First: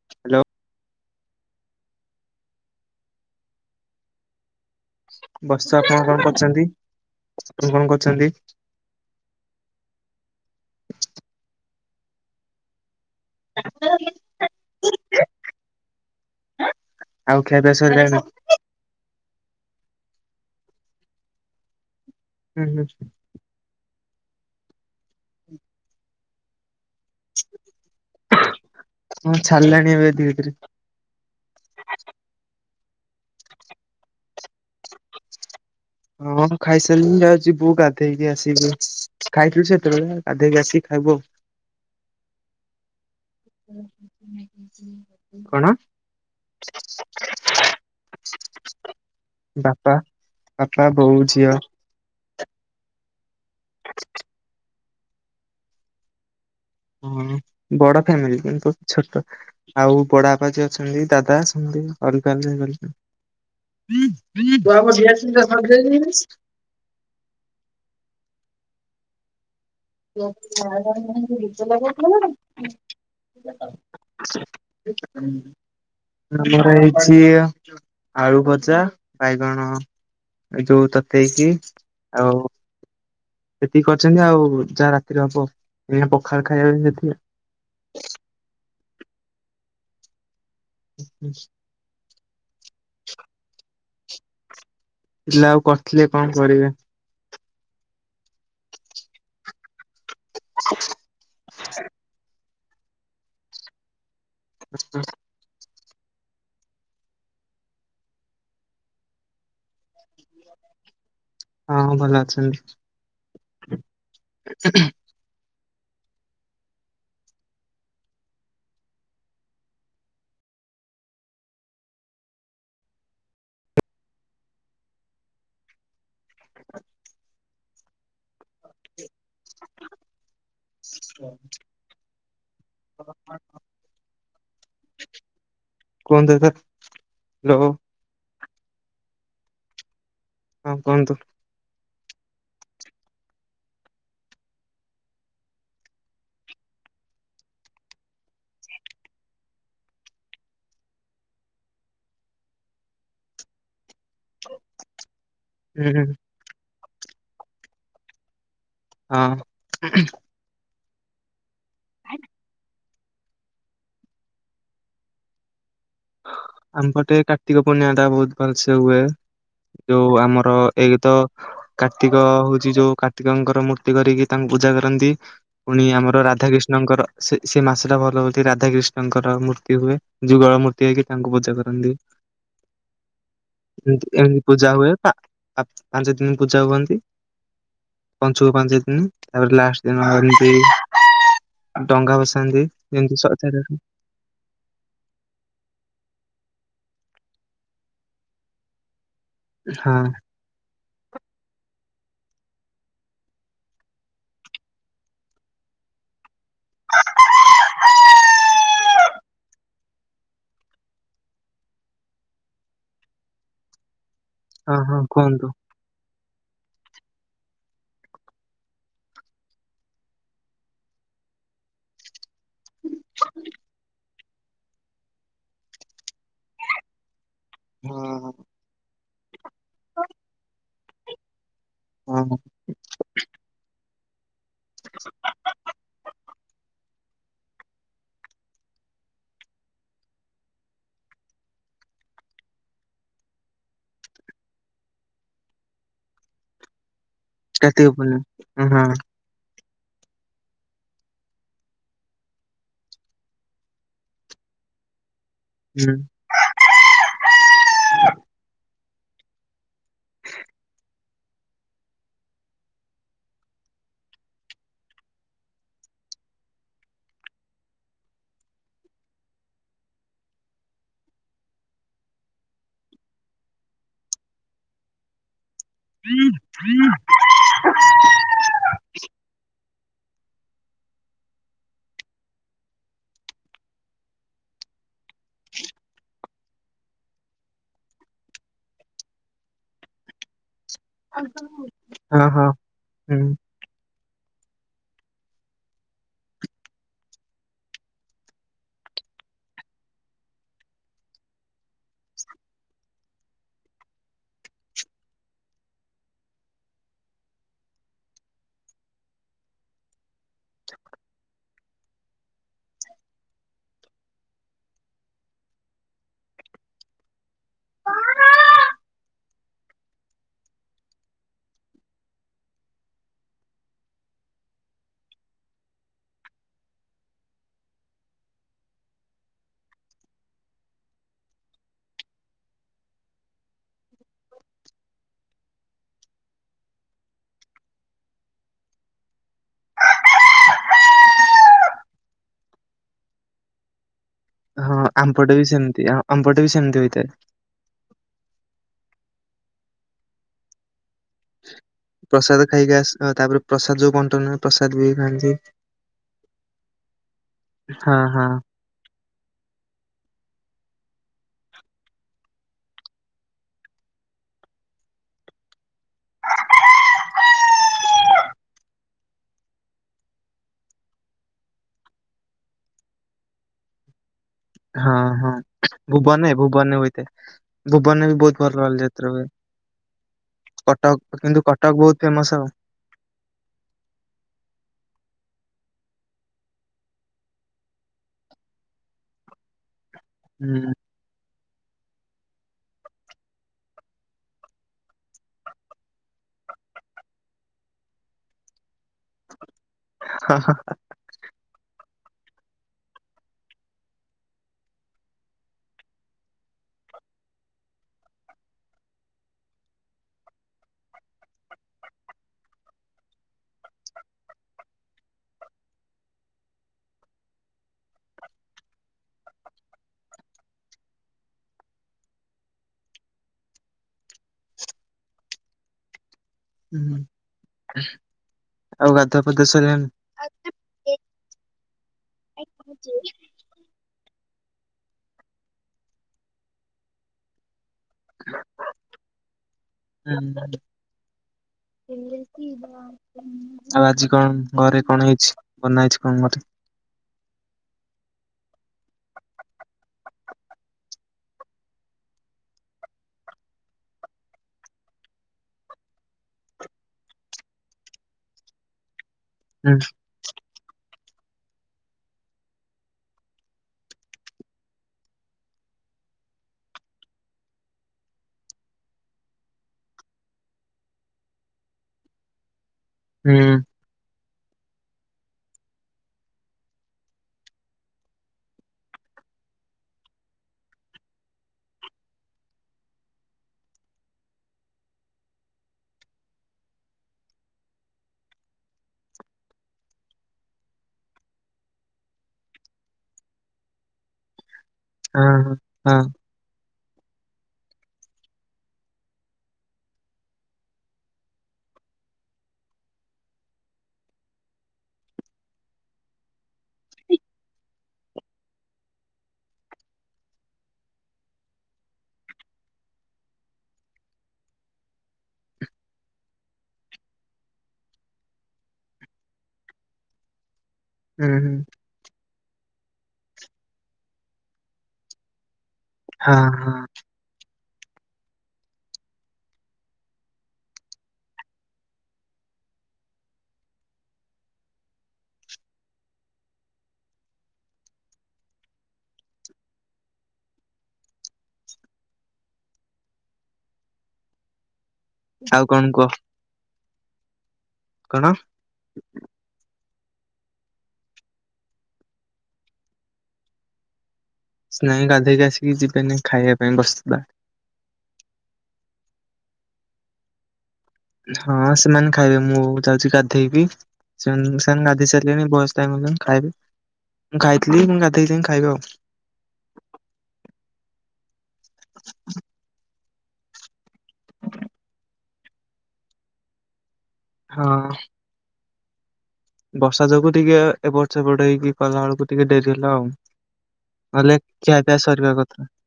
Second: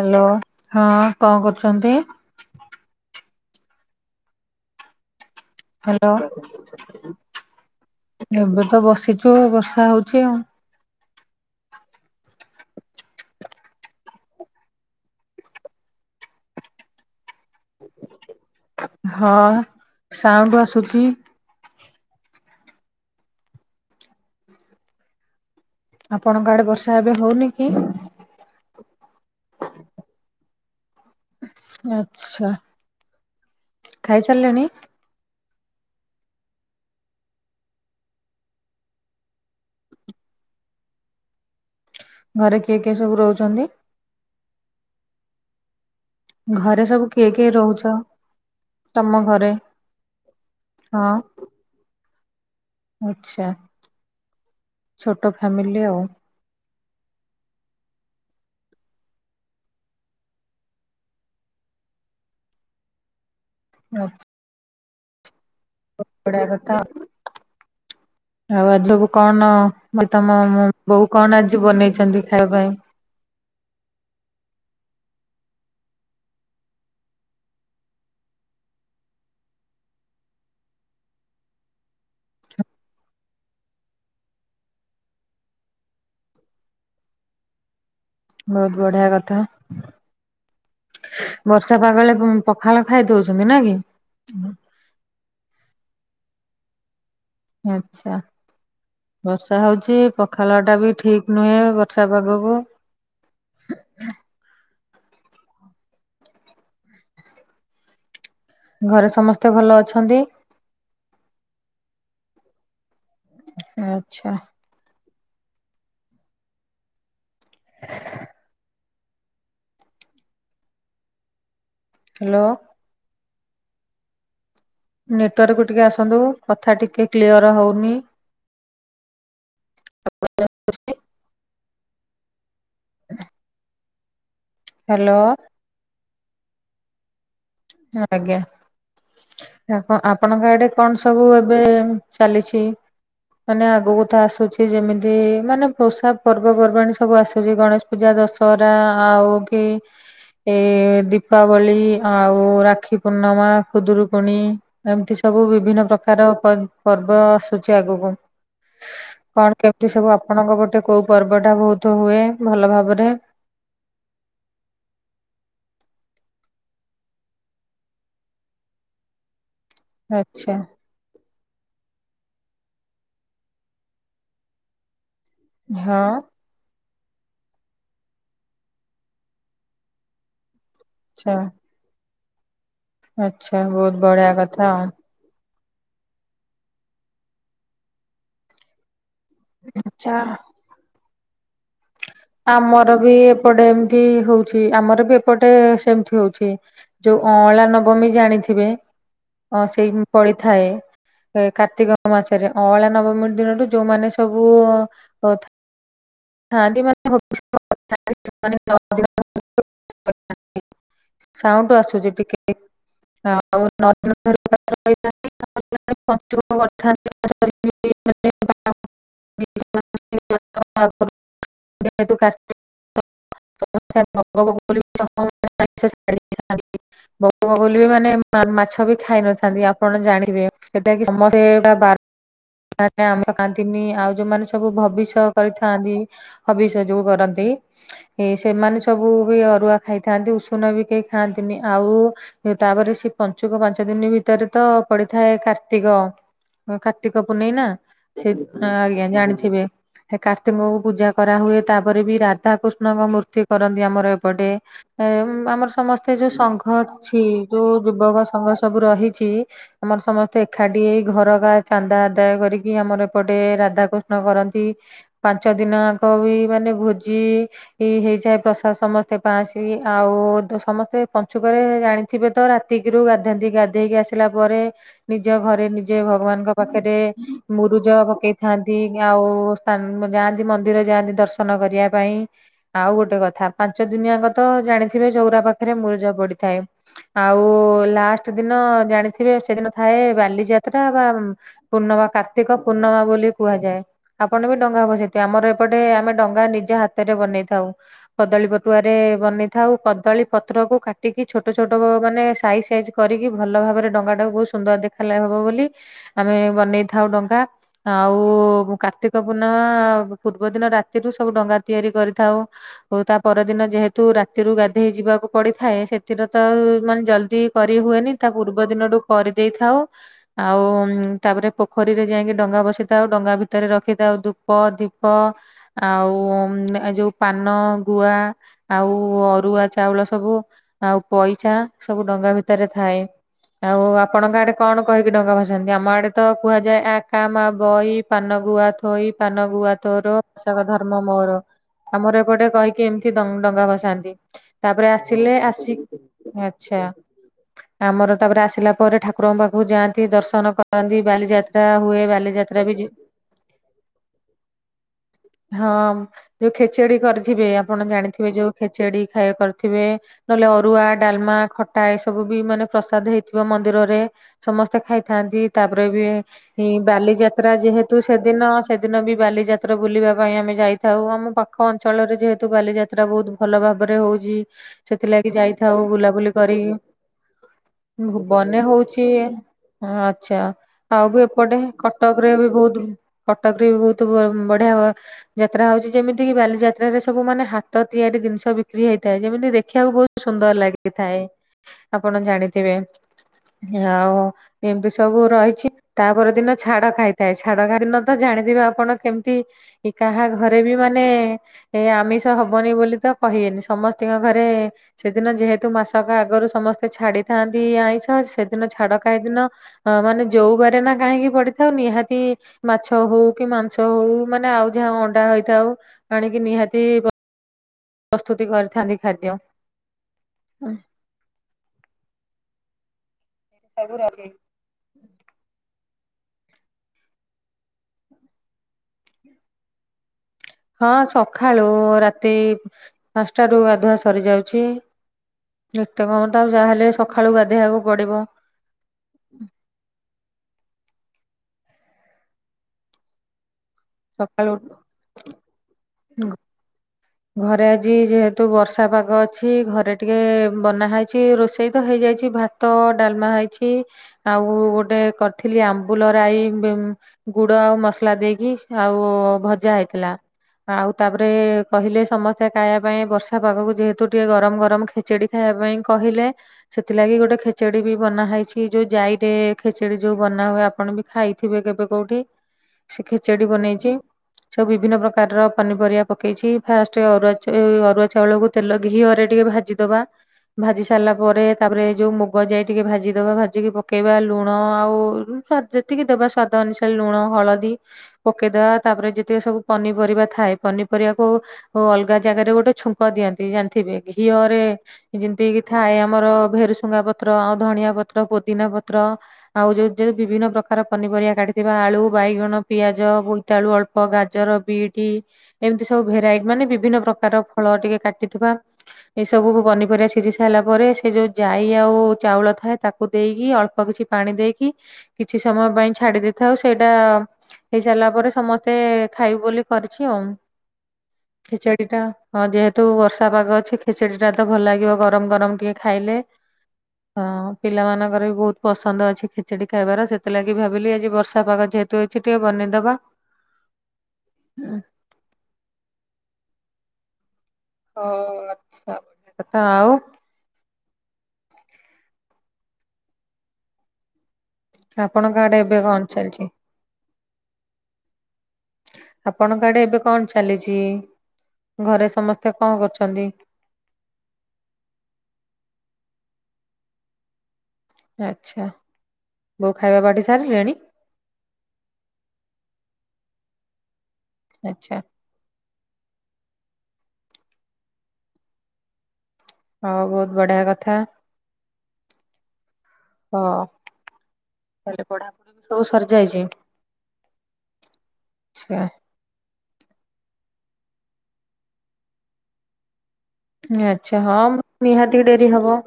Hello. Hello ହଁ କଣ କରୁଛନ୍ତି? ବସ୍ତ ଆପଣ ହ୍ୟାଲୋ କଣ କରୁଛନ୍ତି? ଆପଣ କଣ କରୁଛନ୍ତି? ଏବେ ତ ବସି ଯୋଉ ବର୍ଷା ହଉଛି ଆଉ। [inaudible] ଆଉ ଖିଆ ପିଆ ସରିଲାଣି? ହଁ ସାଉଣ୍ଡ ଆସୁଛି। ହୁଁ ହୁଁ [inaudible] ଆପଣଙ୍କ ଆଡେ ବର୍ଷା ଏବେ ହଉନି କି? ହଁ ଛାଡ଼ିଲାଣି ଏବେ ଧୀରେ ଧୀରେ। ଆଚ୍ଛା। ଖାଇସାରିଲେଣି? ହଁ ମୁଁ ଖାଇସାରିଲିନି ଯାଉଛି ଯିବୁ ଗାଧେଇକି ଆସିବୁ। ଖାଇଥିଲୁ ସେତେବେଳେ ଗାଧେଇକି ଆସିକି ଖାଇବୁ ଆଉ। ଘରେ କିଏ କିଏ ସବୁ ରହୁଛନ୍ତି? କଣ? ଘରେ ସବୁ କିଏ କିଏ ରହୁଛ? ତମ ଘରେ ବାପା ବାପା ହଁ? ବୋଉ ଝିଅ ଆଚ୍ଛା। ଛୋଟ ଫ୍ୟାମିଲି ଆଉ। ହଁ ବଡ ଫ୍ୟାମିଲି କିନ୍ତୁ ଛୋଟ ଆଉ ବଡବାପା ଜିଏ ଅଛନ୍ତି ଦାଦା ଅଛନ୍ତି ଅଲଗା [inaudible] [inaudible] ବଢିଆ କଥା ଆଉ ଆଉ ଆଜି ସବୁ କନ ମୁଁ କଇଲି ତମ ବୋଉ କଣ ଆଜି ବନେଇଛନ୍ତି ଖାଇବା ପାଇଁ? [inaudible] ଆମର ହେଇଛି ଆଳୁ ଭଜା ବାଇଗଣ ଯୋଉ ତତେଇକିି ଆଉ ହେତିକି କରିଛନ୍ତି ଆଉ ଯାହା ରାତିରେ ହବ ଏଇନେ ପଖାଳ ଖାଇବା ପାଇଁ ଏତିକି ଆଉ। ବହୁତ ବଢିଆ କଥା ଆଉ। ବର୍ଷା ପାଗ ହେଲେ ପଖାଳ ଖାଇ ଦଉଛନ୍ତି ନା କି? ଥିଲା ଆଉ କରିଥିଲେ କଣ କରିବେ? ଆଚ୍ଛା। ବର୍ଷା ହଉଛି ପଖାଳ ଟା ବି ଠିକ ନୁହେଁ ବର୍ଷା ପାଗକୁ। [inaudible] ଘରେ ସମସ୍ତେ ଭଲ ଅଛନ୍ତି। ହଁ ଭଲ ଅଛନ୍ତି। ଆଚ୍ଛା। [inaudible] ହ୍ୟାଲୋ। ନେଟୱାର୍କକୁୁ ଟିକେ ଆସନ୍ତୁ କଥା ଟିକେ କ୍ଲିଅର ହଉନି। ହ୍ୟାଲୋ। କୁହନ୍ତୁ ଏବେ ହ୍ୟାଲୋ। [inaudible] ଆଜ୍ଞା ଆ ଆପଣଙ୍କ ଆଡେ ହଁ କଣ କୁହନ୍ତୁ ସବୁ ଏବ ଏବେ ଚାଲିଛି ମାନେ ଆଗକୁ ତ ଆସୁଛି ଯେମିତି ମାନେ ପୋଷା ପର୍ବପର୍ବାଣି ସବୁ ଆସୁଛି ଗଣେଶ ପୂଜା, ଦଶହରା ଆଉ କି ଏ ଦୀପାବଳି ଆଉ ଓ ରାକ୍ଷୀ ପୂର୍ଣ୍ଣିମା, ଖୁଦୁରୁକୁଣି ଏମିତି ସବୁ ବିଭିନ୍ନ ହୁଁ ହୁଁ ହଁ। ପ୍ରକାର। ପର ପର୍ବ ଆସୁଛି ଆଗକୁ କଣ କେମିତି ସବୁ ଆପ ଆପଣଙ୍କ ପଟେ କୋଉ ପର୍ବଟା ବହୁତ ହୁଏ ଭଲ ଭାବରେ? ଆମପଟେ କାର୍ତ୍ତିକ ପୂର୍ଣ୍ଣିମାଟା ବହୁତ ଭଲସେ ହୁଏ ଯୋଉ ଆଚ୍ଛା ଆମର ଏଇୀତ କାର୍ତ୍ତିକ ହଉଛି ଯୋଉ କାର୍ତ୍ତିକଙ୍କର ମୂର୍ତ୍ତି କରିକି ତାଙ୍କୁ ପୂଜା କରନ୍ତି। ପୁଣି ହଁ ଆମର ଆଚ୍ଛା ରାଧାକିଷ୍ଣଙ୍କର ସେ ସେ ମାସଟା ଭଲ ହଉଛି ରାଧାକିଷ୍ଣଙ୍କର ମୂର୍ତ୍ତି ହୁଏ ଯୁଗଳ ମୂର୍ତ୍ତି। [unintelligible] ତାଙ୍କୁ ପୂଜା କରନ୍ତି ଆଚ୍ଛା ବହୁତ ବଢିଆ ଏମିତି କଥା ପୂଜା ଆଉ। ହୁଏ। ପାଞ୍ଚ ଦିନ ପୂଜା ହୁଅନ୍ତି ପଞ୍ଚୁକ ପାଞ୍ଚ ଦିନ। ତାପରେ ଲାଷ୍ଟ ଦିନ ଆଚ୍ଛା [inaudible] ଡଙ୍ଗା ଭସାନ୍ତି ଆମର ବି ଯେମିତି ସଜାରେ। ଏପଟେ ଏମତି ହଉଛି ଆମର ବି ଏପଟେ ସେମିତି ହଉଛି। ଯୋଉ ଅଁଳା ନବମୀ ଜାଣିଥିବେ ଅ ସେଇ ହଁ ପଳିଥାଏ। ଏ କାର୍ତ୍ତିକ ମାସରେ ଅଁଳା ନବମୀ ଦିନରୁୁ ଯୋଉମାନେ ସବୁ [inaudible] ସାଉଣ୍ଡ ଆସୁଛି ଟିକେ ହଁ। [inaudible] ହଁ ହଁ କୁହନ୍ତୁ। [inaudible] [inaudible] [inaudible] ବଗବବୁଲି ବି ମାନେ ହଁ ମା ମାଛ ବି ଖାଇ ନଥାନ୍ତି ଆପଣ ଜାଣିବେ। [inaudible] କି ସମସ୍ତେ ବାଥ ହଁ ହଁ। ସେ ଆମେ ଖାଆନ୍ତିନି ଆଉ ଯୋଉମାନେ ସବୁ ଭବିଷ୍ୟ କରିଥାନ୍ତି ହବିଷ୍ୟତ। ଯୋଉ କରନ୍ତି ଏ ସେମାନେ ସବୁ ବି ଅରୁଆ ଖାଇଥାନ୍ତି ଉଷୁନା ବି କେହି ଖାଆନ୍ତିନି। ଆଉ ତାପରେ ସେ ପଞ୍ଚୁକ ପାଞ୍ଚ ଦିନ ଭିତରେ ତ ପଡିଥାଏ କାର୍ତ୍ତିକ କାର୍ତ୍ତିକ ପୁନେଇ ନା କାର୍ତ୍ତିକ ସେ ପୂର୍ଣ୍ଣିମା ହଁ ଆଜ୍ଞା ଜାଣିଥିବେ। ସେ କାର୍ତ୍ତିକଙ୍କୁ ପୂଜା କରାହୁଏ ତାପରେ ବି ରାଧାକୃଷ୍ଣଙ୍କ ମୂର୍ତ୍ତି କରନ୍ତି ଆମର ଏପଟେ। ଏ ଆମର ହୁଁ। ସମସ୍ତେ ଯୋଉ ସଂଘ ଅଛି ଯୋଉ ଯୁବକ ସଂଘ ସବୁ ରହିଛି ଆମର ସମସ୍ତେ ଏକାଠି ହେଇ ଘର କା ଚାନ୍ଦା ଆଦାୟ କରିକି ଆମର ଏପଟେ ରାଧାକୃଷ୍ଣ କରନ୍ତି। ପାଞ୍ଚ ଦିନଆଙ୍କ ବି ମାନେ ଭୋଜି ଏ ହେଇଯାଏ ପ୍ରସାଦ ସମସ୍ତେ ପାଆନ୍ତି ଆଉ ସମସ୍ତେ ପଞ୍ଚୁକରେ ଜାଣି ଥିବେ ତ ରାତିକିରୁ ଗାଧନ୍ତି ଗାଧେଇକି ଆସିଲା ପରେ ନିଜ ଘରେ ନିଜେ ଭଗବାନଙ୍କ ପାଖରେ ମୁରୁଜ ପକେଇଥାନ୍ତି ସ୍ଥାନ ଆଉ ଯାଆନ୍ତି ମନ୍ଦିର ଯାଆନ୍ତି ଦର୍ଶନ କରିବା ପାଇଁ। ଆଉ ଗୋଟେ କଥା ପାଞ୍ଚ ଦିନିଆଙ୍କ ତ ଜାଣିଥିବେ ଚଉରା ପାଖରେ ମୁରୁଜ ପଡିଥାଏ। ଆଉ ଲାଷ୍ଟ ଦିନ ଜାଣିଥିବେ ସେଦିନ ଥାଏ ବାଲିଯାତ୍ରା ବା ପୂର୍ଣ୍ଣମା ହଁ ହଁ କାର୍ତ୍ତିକ ପୂର୍ଣ୍ଣମା ବୋଲି ହୁଁ କୁହାଯାଏ। ଆପଣ ବି ଡଙ୍ଗା ଭସେଇଥିବେ ଆମର ଏପଟେ ଆମେ ଡଙ୍ଗା ନିଜେ ହାତରେ ବନେଇଥାଉ। କଦଳୀ ପଟୁଆ ରେ ବନେଇଥାଉ। କଦଳୀ ପତ୍ର କୁ କାଟିକି ଛୋଟ ଛୋଟ ମାନେ ସାଇଜ ସାଇଜ କରିକି ଭଲ ଭାବରେ ଡଙ୍ଗା ଟାକୁ ବହୁତ ସୁନ୍ଦର ଦେଖାଲା ହବ ବୋଲି ଆମେ ବନେଇଥାଉ ଡଙ୍ଗା। ଆଉ କାର୍ତ୍ତିକ ପୂର୍ଣ୍ଣମା ପୂର୍ବ ଦିନ ରାତିରୁ ସବୁ ଡଙ୍ଗା ତିଆରି କରିଥାଉ। ଓଉ ତା ପରଦିନ ଯେହେତୁ ରାତିରୁ ଗାଧେଇ ଯିବାକୁ ପଡିଥାଏ ସେଥିରେ ତ ମାନେ ଜଲଦି କରି ହୁଏନି ତା ପୂର୍ବ ଦିନଠୁ କରିଦେଇଥାଉ। ଆଉ ତାପରେ ପୋଖରୀରେ ଯାଇକି ଡଙ୍ଗା ବସିଥାଉ। ଡଙ୍ଗା ଭିତରେ ରଖିଥାଉ ଧୂପ ଦୀପ ଆଉ ଏ ଯୋଉ ପାନ ଗୁଆ ଆଉ ଅରୁଆ ଚାଉଳ ସବୁ ଆଉ ପଇସା ସବୁ ଡଙ୍ଗା ଭିତରେ ଥାଏ। ଆଉ ଆପଣଙ୍କ ଆଡେ କଣ କହିକି ଡଙ୍ଗା ଭସାନ୍ତି? ଆମ ଆଡେ ରେ ତ କୁହାଯାଏ ଆ କା ମା ବଇ ପାନ ଗୁଆ ଥୋଇ ପାନ ଗୁଆ ତୋର ମାସକ ଧର୍ମ ମୋର ଆମର ଏପଟେ କହିକି ଏମିତି ଡ଼ ଡଙ୍ଗା ଭସାନ୍ତି। ହଁ ତାପରେ ଆମ୍ପଟେ ଆସିଲେ ବି ଆସି ସେମିତି ଆମ୍ପଟେ ବି ସେମିତି ଆଛା। ହୋଇଥାଏ। ଆମର ତାପରେ ଆସିଲା ପରେ ଠାକୁରଙ୍କ ପାଖକୁ ଯାଆନ୍ତି ଦର୍ଶନ ଆସନ୍ତି ବାଲି ଯାତ୍ରା ହୁଏ ବାଲି ପ୍ରସାଦ ଯାତ୍ରା ଖାଇକି ବି ଆସ ତାପରେ ପ୍ରସାଦ ଯୋଉ ବଣ୍ଟନ ପ୍ରସାଦ ବି ଖାଆନ୍ତି ହଁ ଯୋଉ ଖେଚେଡି କରିଥିବେ ଆପଣ ହଁ ହଁ। ଜାଣିଥିବେ ଯୋଉ ଖେଚେଡି ଖାଇବା କରିଥିବେ। ନହେଲେ ଅରୁଆ ଡାଲମା ଖଟା ଏସବୁ ବି ମାନେ ପ୍ରସାଦ ହେଇଥିବ ମନ୍ଦିରରେ। ସମସ୍ତେ ଖାଇଥାନ୍ତି ତାପରେ ବି ହିଁ ବାଲିଯାତ୍ରା ଯେହେତୁ ସେଦିନ ସେଦିନ ବି ବାଲିଯାତ୍ରା ବୁଲିବା ପାଇଁ ଆମେ ଯାଇଥାଉ ଆମ ଅଞ୍ଚଳରେ ଯେହେତୁ ବାଲିଯାତ୍ରା ବହୁତୁ ଭଲ ଭାବରେ ହଉଚି। ହଁ ସେଥିଲାଗି ହଁ ଯାଇଥାଉ ବୁଲାବୁଲି ଭୁବନରେ କରି ଭୁବନରେ ହୋଇଥାଏ ଭୁବନରେ ବି ବହୁତ ଭଲ ବନେ ଭଲ ହଉଚି ଯାତ୍ରା ହୁଏ। ଆଚ୍ଛା ଆଉ କଟକ ବି କିନ୍ତୁ ଏପଟେ ବହୁତ କଟକ ଫେମସ ରେ ଆଉ ବି ବହୁତୁ କଟକରେ ବି ବହୁତୁ ବ ବଢିଆ ଯାତ୍ରା ହଉଚି ଯେମିତି କିି ବାଲିଯାତ୍ରାରେ ସବୁ ମାନେ ହାତ ତିଆରି ଜିନିଷ ବିକ୍ରି ହେଇଥାଏ ଯେମିତି ଦେଖିବାକୁ ବହୁତୁ ସୁନ୍ଦର ହୁଁ ଲାଗିଥାଏ ଆପଣ ଜାଣିଥିବେ ଆଉ ଏମିତି ସବୁ ରହିଛି ତାପର ଦିନ ଛାଡ ଖାଇଥାଏ ଛାଡ ଖାଇ ଦିନ ତ ଜାଣିଥିବେ ଆପଣ କେମିତି କି କାହା ହଁ ଘରେ ବି ମା ମାନେ ଏ ଆମିଷ ହବନି ବୋଲି ତ କହିବେନି ସମସ୍ତିଙ୍କ ଘରେ ସେଦିନ ଯେହେତୁ ମାସକ ଆଗରୁ ସମସ୍ତେ ଛାଡିଥାନ୍ତି ଆଇଁଷ ସେଦିନ ଛାଡ ଖାଇ ଦିନ ହଁ ମାନେ ଯୋଉ ବାରେ ନା କାହିଁକି ପଡିିଥାଉ ନିହାତି ମାଛ ହଉ କି ମାଂସ ହଉ ମାନେ ଆଉ ଯାହା ଅଣ୍ଡା ହେଇଥାଉ ଆଣିକି ନିହାତି ପ୍ରସ୍ତୁତି କରିଥାନ୍ତି ଖାଦ୍ୟ। ସବୁ ରଵି। ହୁଁ ଆଉ ଗାଧୁଆ ପାଧୁଆ ସରିଲାନି? ହଁ ସକାଳୁ ରାତି ଟାରୁ ଗାଧୁଆ ସରିଯାଉଛି ଏତ୍ୟକର୍ମ ତା ଯାହାହେଲେ ସକାଳୁ ଗାଧୋଇବାକୁ ପଡ଼ିବ। ଉଁ। ଆଉ ଆଜି ସକାଳୁ କଣ ଘରେ କଣ ହେଇଛି ବନା ହେଇଛି କଣ ମତେ ଘରେ ଆଜି ଯେହେତୁ ବର୍ଷା ପାଗ ଅଛି ଘରେ ଟିକେ ବନାହଇଛି ରୋଷେଇ ତ ହେଇଯାଇଛି ଭା ତ ଡାଲମା ହେଇଛି ଆଉ ଗୋଟେ କରିଥିଲି ଆମ୍ବୁଲରାଇ ଗୁଡ ଆଉ ମସଲା ଦେଇକି ଆଉ ହୁଁ ଭଜା ହେଇଥିଲା ଆଉ ତାପରେ କହିଲେ ସମସ୍ତେ ଖାଇବା ପାଇଁ ବର୍ଷା ପାଗକୁ ଯେହେତୁ ଟିକେ ଗରମ ଗରମ ଖେଚେଡି ଖାଇବା ପାଇଁ କହିଲେ ସେଥିଲାଗି ଗୋଟେ ଖେଚେଡି ବି ବନା ହେଇଛି ଯୋଉ ଯାଇ ରେ ଖେଚେଡି ଯୋଉ ବନା ହୁଏ ଆପଣ ବି ଖାଇଥିବେ କେବେ କୋଉଠି? [inaudible] ସେ ଖେଚେଡି ବନେଇଛି ସବୁ ବିଭିନ୍ନ ପ୍ରକାରର ପନିପରିବା ପକେଇଛି। ଫାଷ୍ଟେ ଅରୁଆ ଅରୁଆ ଚାଉଳକୁ ତେଲ ଘିଅରେ ଟିକେ ଭାଜିଦବା। ଭାଜି ସାରିଲା ପରେ ତାପରେ ଯୋଉ ମୁଗ ଯାଇ ଟିକେ ଭାଜିଦବା ଭାଜିକି ପକେଇବା ଲୁଣ ଆଉ ଯେତିକି ଦେବା ସ୍ଵାଦ ଅନୁସାରେ ଲୁଣ ହଳଦୀ ପକେଇଦବା ତାପରେ ଯେତିକି ସବୁ ପନିପରିବା ଥାଏ ପନିପରିବାକୁ ଓ ଅଲଗା ଜାଗାରେ ଗୋଟେ ଛୁଙ୍କ ଦିଅନ୍ତି ଜାଣିଥିବେ ଘିଅରେ? ହଁ ଯେମିତି ହଁ କି ଥାଏ ହଁ ଆମର ଭେରୁସୁଙ୍ଗା ପତ୍ର ଆଉ ଧଣିଆ ପତ୍ର ପୋଦିନା ପତ୍ର ଆଉ ଯୋଉ ଯେଉ ବିଭିନ୍ନ ପ୍ରକାର ପନିପରିବା କାଟିଥିବା ଆଳୁ ବାଇଗଣ ପିଆଜ ତାଳୁ ଅଳ୍ପ ଗାଜର ବିଟ ଏମିତି ସବୁ ଭେରାଇଟି ମାନେ ବିଭିନ୍ନ ପ୍ରକାର ଫଳ ଟିକେ କାଟିଥିବା। ଏସବୁ ପନିପରିବା ସିଝି ସାରିଲା ପରେ ସେ ଯୋଉ ଜାଇ ଆଉ ଚାଉଳ ଥାଏ ତାକୁ ଦେଇକି ଅଳ୍ପ କିଛି ପାଣି ଦେଇକି କିଛି ସମୟ ପାଇଁ ଛାଡି ଦେଇଥାଉ ସେଇଟା ହେଇସାରିଲା ପରେ ସମସ୍ତେ ଖାଇ ବୋଲି କରିଛି ଆଉ ହୁଁ ହୁଁ ଖେଚେଡି ଟା ହଁ ଯେହେତୁ ବର୍ଷା ପାଗ ଅଛି ଖେଚଡି ଟା ତ ଭଲ ଲାଗିବ ଗରମ ଗରମ ଟିକେ ଖାଇଲେ ହଁ ପିଲାମାନଙ୍କର ବି ବହୁତ୍ ପସନ୍ଦ ଅଛି ଖେଚେଡି ଖାଇବାର ସେଥିଲାଗି ଭାବିଲି ଆଜି ବର୍ଷା ପାଗ ଯେହେତୁ ତୁ ଅଛି ଟିକିଏ ବନେଇଦବା। [inaudible] [inaudible] ହଉ ଆଚ୍ଛା କଥା ଆଉ ଆପଣଙ୍କ ଆଡେ ଆଉ ଏବେ କୁହ? କଣ ଚାଲିଚି? କଣ? ଆପଣଙ୍କ ଆଡେ ଏବେ କଣ ଚାଲିଚ? ଘରେ ସମସ୍ତେ କଣ କରୁଛନ୍ତି? କିଛି ନାଇଁ ଗାଧୋଇକି ଆସିକି ଯିବିନି ଖାଇବା ପାଇଁ ବସିଥିଲା। ଆଚ୍ଛା ବୋଉ ଖାଇବା ବାଢି ସାରିଲେଣି? ହଁ ସେମାନେ ଖାଇବେ ମୁଁ ଯାଉଚି ଗାଧେଇବି ସେ ସେମାନେ ଆଚ୍ଛା ଗାଧେଇ ସାର ତେଣେବୟସ୍ ଖାଇବେ ମୁଁ ଖାଇଥିଲି ମୁଁ ଗାଧେଇକି ଯାଇ ଖାଇବି ଆଉ। ହଉ ବହୁତ୍ ବଢିଆ କଥା। ହ ତାହେଲେ ପଢାପଢି ସବୁ ସରିଯାଇଚି? ହଁ। ଆଚ୍ଛା। ବର୍ଷା ଯୋଗୁ ଟିକିଏ ଏପଟ ସେପଟ ହେଇକି କଲା ବେଳକୁ ଟିକିଏ ଡେରି ହେଲା ଆଉ। ଆଚ୍ଛା ନହେଲେ ହଁ ଖିଆ ପିଆ ନିହାତି ସରିବା ଡେରି କଥା ହବ।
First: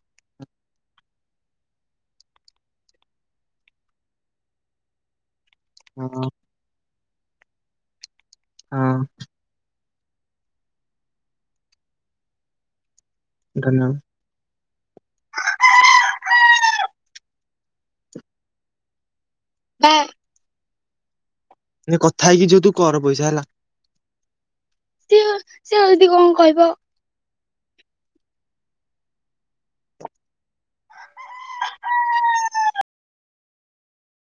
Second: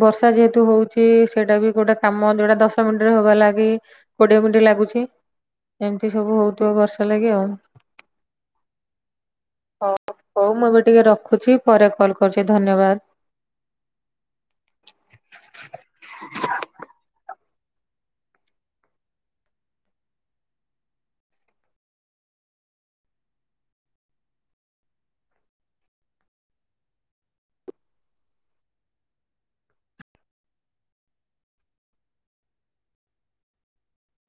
ବର୍ଷା ଯେହେତୁ ହୋଉଛି ସେଇଟା ବି ଗୋଟେ କାମ ଯୋଉଟା ଦଶ ମିନିଟ୍ ରେ ହବା ଲାଗି କୋଡିଏ ମିନିଟ୍ ଲାଗୁଚି। ହଁ ଏମିତି ସବୁ ହୋଉଥୁବ ବର୍ଷା ଲାଗି ଆଉ ହଁ। ହଉ ହଉ ମୁଁ ଏବେ ଟିକିଏ ରଖୁଚି ପରେ କଲ୍ କରୁଚି। ଧନ୍ୟବାଦ। ଧନ୍ୟ ହେ। କଥା ହେଇକି ଯିବୁ ତୁ କର ପଇସା ହେଲା। ପିଓର୍ ସେ ଏମିତି କଣ କହିବ? [unintelligible]